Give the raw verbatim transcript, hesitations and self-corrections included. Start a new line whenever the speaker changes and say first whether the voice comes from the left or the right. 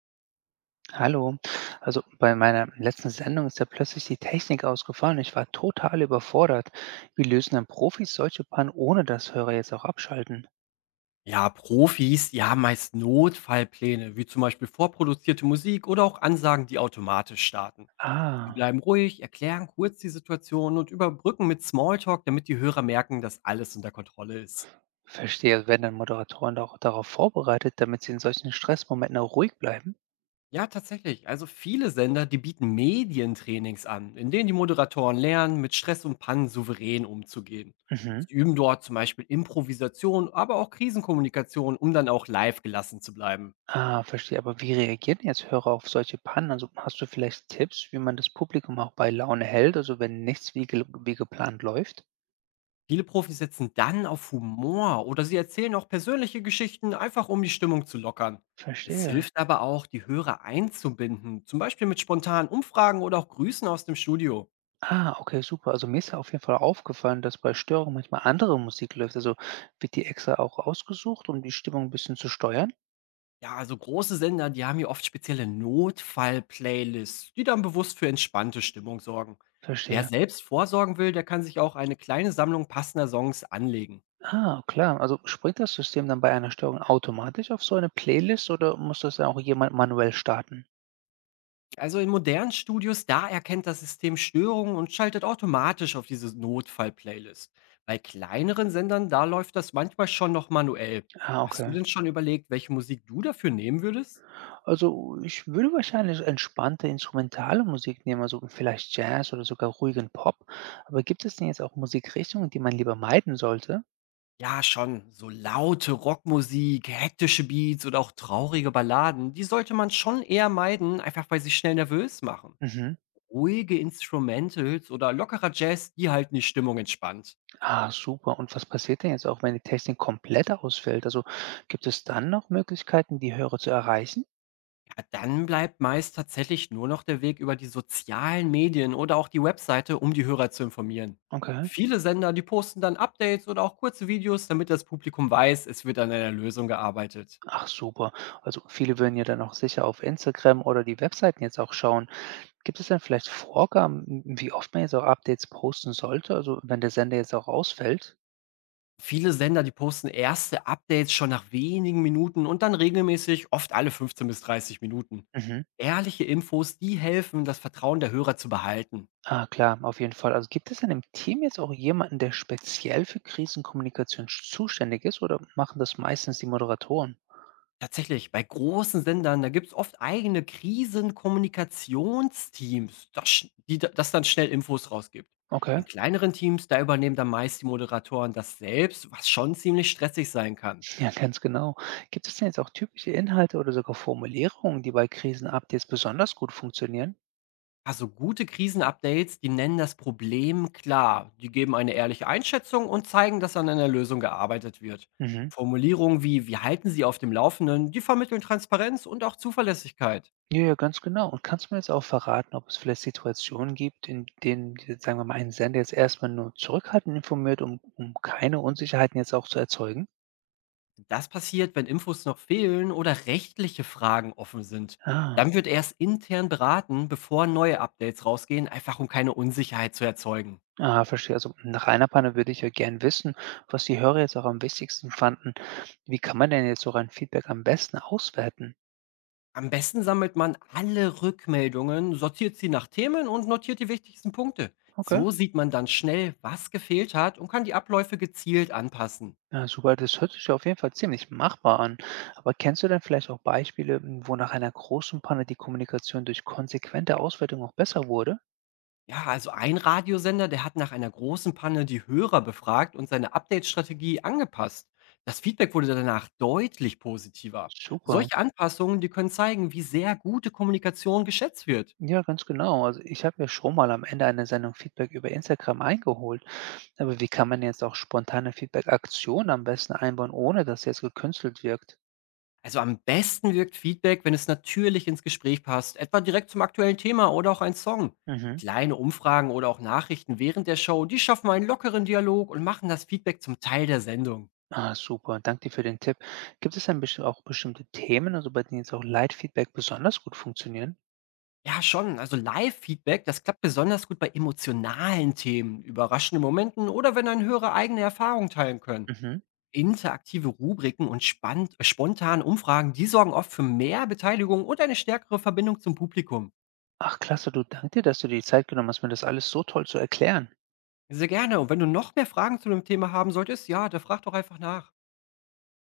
right: Hallo. Also bei meiner letzten Sendung ist ja plötzlich die Technik ausgefallen. Ich war total überfordert. Wie lösen dann Profis solche Pannen, ohne dass Hörer jetzt auch abschalten?
left: Ja, Profis, die haben meist Notfallpläne, wie zum Beispiel vorproduzierte Musik oder auch Ansagen, die automatisch starten. Sie
right: Ah,
left: bleiben ruhig, erklären kurz die Situation und überbrücken mit Smalltalk, damit die Hörer merken, dass alles unter Kontrolle ist.
right: verstehe. Also werden dann Moderatoren auch darauf vorbereitet, damit sie in solchen Stressmomenten auch ruhig bleiben?
left: Ja, tatsächlich. Also viele Sender, die bieten Medientrainings an, in denen die Moderatoren lernen, mit Stress und Pannen souverän umzugehen.
right: Mhm.
left: Sie üben dort zum Beispiel Improvisation, aber auch Krisenkommunikation, um dann auch live gelassen zu bleiben.
right: Ah, verstehe. Aber wie reagieren jetzt Hörer auf solche Pannen? Also hast du vielleicht Tipps, wie man das Publikum auch bei Laune hält, also wenn nichts wie, gel- wie geplant läuft?
left: Viele Profis setzen dann auf Humor oder sie erzählen auch persönliche Geschichten, einfach um die Stimmung zu lockern. Es
right: Verstehe.
left: hilft aber auch, die Hörer einzubinden, zum Beispiel mit spontanen Umfragen oder auch Grüßen aus dem Studio.
right: Ah, okay, super. Also mir ist ja auf jeden Fall aufgefallen, dass bei Störungen manchmal andere Musik läuft. Also wird die extra auch ausgesucht, um die Stimmung ein bisschen zu steuern?
left: Ja, also große Sender, die haben hier oft spezielle Notfall-Playlists, die dann bewusst für entspannte Stimmung sorgen. Wer
right: Verstehe.
left: selbst vorsorgen will, der kann sich auch eine kleine Sammlung passender Songs anlegen.
right: Ah, klar. Also springt das System dann bei einer Störung automatisch auf so eine Playlist oder muss das dann auch jemand manuell starten?
left: Also in modernen Studios, da erkennt das System Störungen und schaltet automatisch auf diese Notfall-Playlist. Bei kleineren Sendern, da läuft das manchmal schon noch manuell.
right: Ah,
left: Hast du
right: okay.
left: denn schon überlegt, welche Musik du dafür nehmen würdest?
right: Also ich würde wahrscheinlich entspannte instrumentale Musik nehmen, also vielleicht Jazz oder sogar ruhigen Pop. Aber gibt es denn jetzt auch Musikrichtungen, die man lieber meiden sollte?
left: Ja, schon. So laute Rockmusik, hektische Beats oder auch traurige Balladen, die sollte man schon eher meiden, einfach weil sie schnell nervös machen.
right: Mhm.
left: Ruhige Instrumentals oder lockerer Jazz, die halten die Stimmung entspannt.
right: Ah, super. Und was passiert denn jetzt auch, wenn die Technik komplett ausfällt? Also gibt es dann noch Möglichkeiten, die Hörer zu erreichen?
left: Ja, dann bleibt meist tatsächlich nur noch der Weg über die sozialen Medien oder auch die Webseite, um die Hörer zu informieren.
right: Okay.
left: Viele Sender, die posten dann Updates oder auch kurze Videos, damit das Publikum weiß, es wird an einer Lösung gearbeitet.
right: Ach, super. Also viele würden ja dann auch sicher auf Instagram oder die Webseiten jetzt auch schauen. Gibt es denn vielleicht Vorgaben, m- wie oft man jetzt auch Updates posten sollte? Also wenn der Sender jetzt auch ausfällt?
left: Viele Sender, die posten erste Updates schon nach wenigen Minuten und dann regelmäßig, oft alle fünfzehn bis dreißig Minuten.
right: Mhm.
left: Ehrliche Infos, die helfen, das Vertrauen der Hörer zu behalten.
right: Ah, klar, auf jeden Fall. Also gibt es denn im Team jetzt auch jemanden, der speziell für Krisenkommunikation sch- zuständig ist oder machen das meistens die Moderatoren?
left: Tatsächlich, bei großen Sendern, da gibt es oft eigene Krisenkommunikationsteams, das sch die da- das dann schnell Infos rausgibt.
right: Okay.
left: In kleineren Teams, da übernehmen dann meist die Moderatoren das selbst, was schon ziemlich stressig sein kann.
right: Ja, ganz genau. Gibt es denn jetzt auch typische Inhalte oder sogar Formulierungen, die bei Krisenupdates besonders gut funktionieren?
left: Also gute Krisenupdates, die nennen das Problem klar, die geben eine ehrliche Einschätzung und zeigen, dass an einer Lösung gearbeitet wird.
right: Mhm.
left: Formulierungen wie wir halten Sie auf dem Laufenden, die vermitteln Transparenz und auch Zuverlässigkeit.
right: Ja, ja, ganz genau. Und kannst du mir jetzt auch verraten, ob es vielleicht Situationen gibt, in denen, die- sagen wir mal, ein Sender jetzt erstmal nur zurückhaltend informiert, um, um keine Unsicherheiten jetzt auch zu erzeugen?
left: Das passiert, wenn Infos noch fehlen oder rechtliche Fragen offen sind.
right: Ah,
left: Dann wird erst intern beraten, bevor neue Updates rausgehen, einfach um keine Unsicherheit zu erzeugen.
right: ah, verstehe. Also nach einer Panne würde ich ja gern wissen, was die Hörer jetzt auch am wichtigsten fanden. Wie kann man denn jetzt so ein Feedback am besten auswerten?
left: Am besten sammelt man alle Rückmeldungen, sortiert sie nach Themen und notiert die wichtigsten Punkte.
right: Okay.
left: So sieht man dann schnell, was gefehlt hat und kann die Abläufe gezielt anpassen.
right: Ja, super, das hört sich ja auf jeden Fall ziemlich machbar an. Aber kennst du denn vielleicht auch Beispiele, m, wo nach einer großen Panne die Kommunikation durch konsequente Auswertung auch besser wurde?
left: Ja, also ein Radiosender, der hat nach einer großen Panne die Hörer befragt und seine Update-Strategie angepasst. Das Feedback wurde danach deutlich positiver.
right: Super.
left: Solche Anpassungen, die können zeigen, wie sehr gute Kommunikation geschätzt wird.
right: Ja, ganz genau. Also ich habe mir schon mal am Ende einer Sendung Feedback über Instagram eingeholt. Aber wie kann man jetzt auch spontane Feedback-Aktionen am besten einbauen, ohne dass jetzt gekünstelt wirkt?
left: Also am besten wirkt Feedback, wenn es natürlich ins Gespräch passt, etwa direkt zum aktuellen Thema oder auch ein Song.
right: Mhm.
left: Kleine Umfragen oder auch Nachrichten während der Show, die schaffen einen lockeren Dialog und machen das Feedback zum Teil der Sendung.
right: Ah, super. Danke dir für den Tipp. Gibt es dann besti- auch bestimmte Themen, also bei denen jetzt auch Leitfeedback besonders gut funktionieren?
left: Ja, schon. Also Live-Feedback, das klappt besonders gut bei emotionalen Themen, überraschenden Momenten oder wenn ein Hörer eigene Erfahrungen teilen können.
right: Mhm.
left: Interaktive Rubriken und spannt, äh, spontane Umfragen, die sorgen oft für mehr Beteiligung und eine stärkere Verbindung zum Publikum.
right: Ach klasse, du, danke dir, dass du dir die Zeit genommen hast, mir das alles so toll zu erklären.
left: Sehr gerne. Und wenn du noch mehr Fragen zu dem Thema haben solltest, ja, da frag doch einfach nach.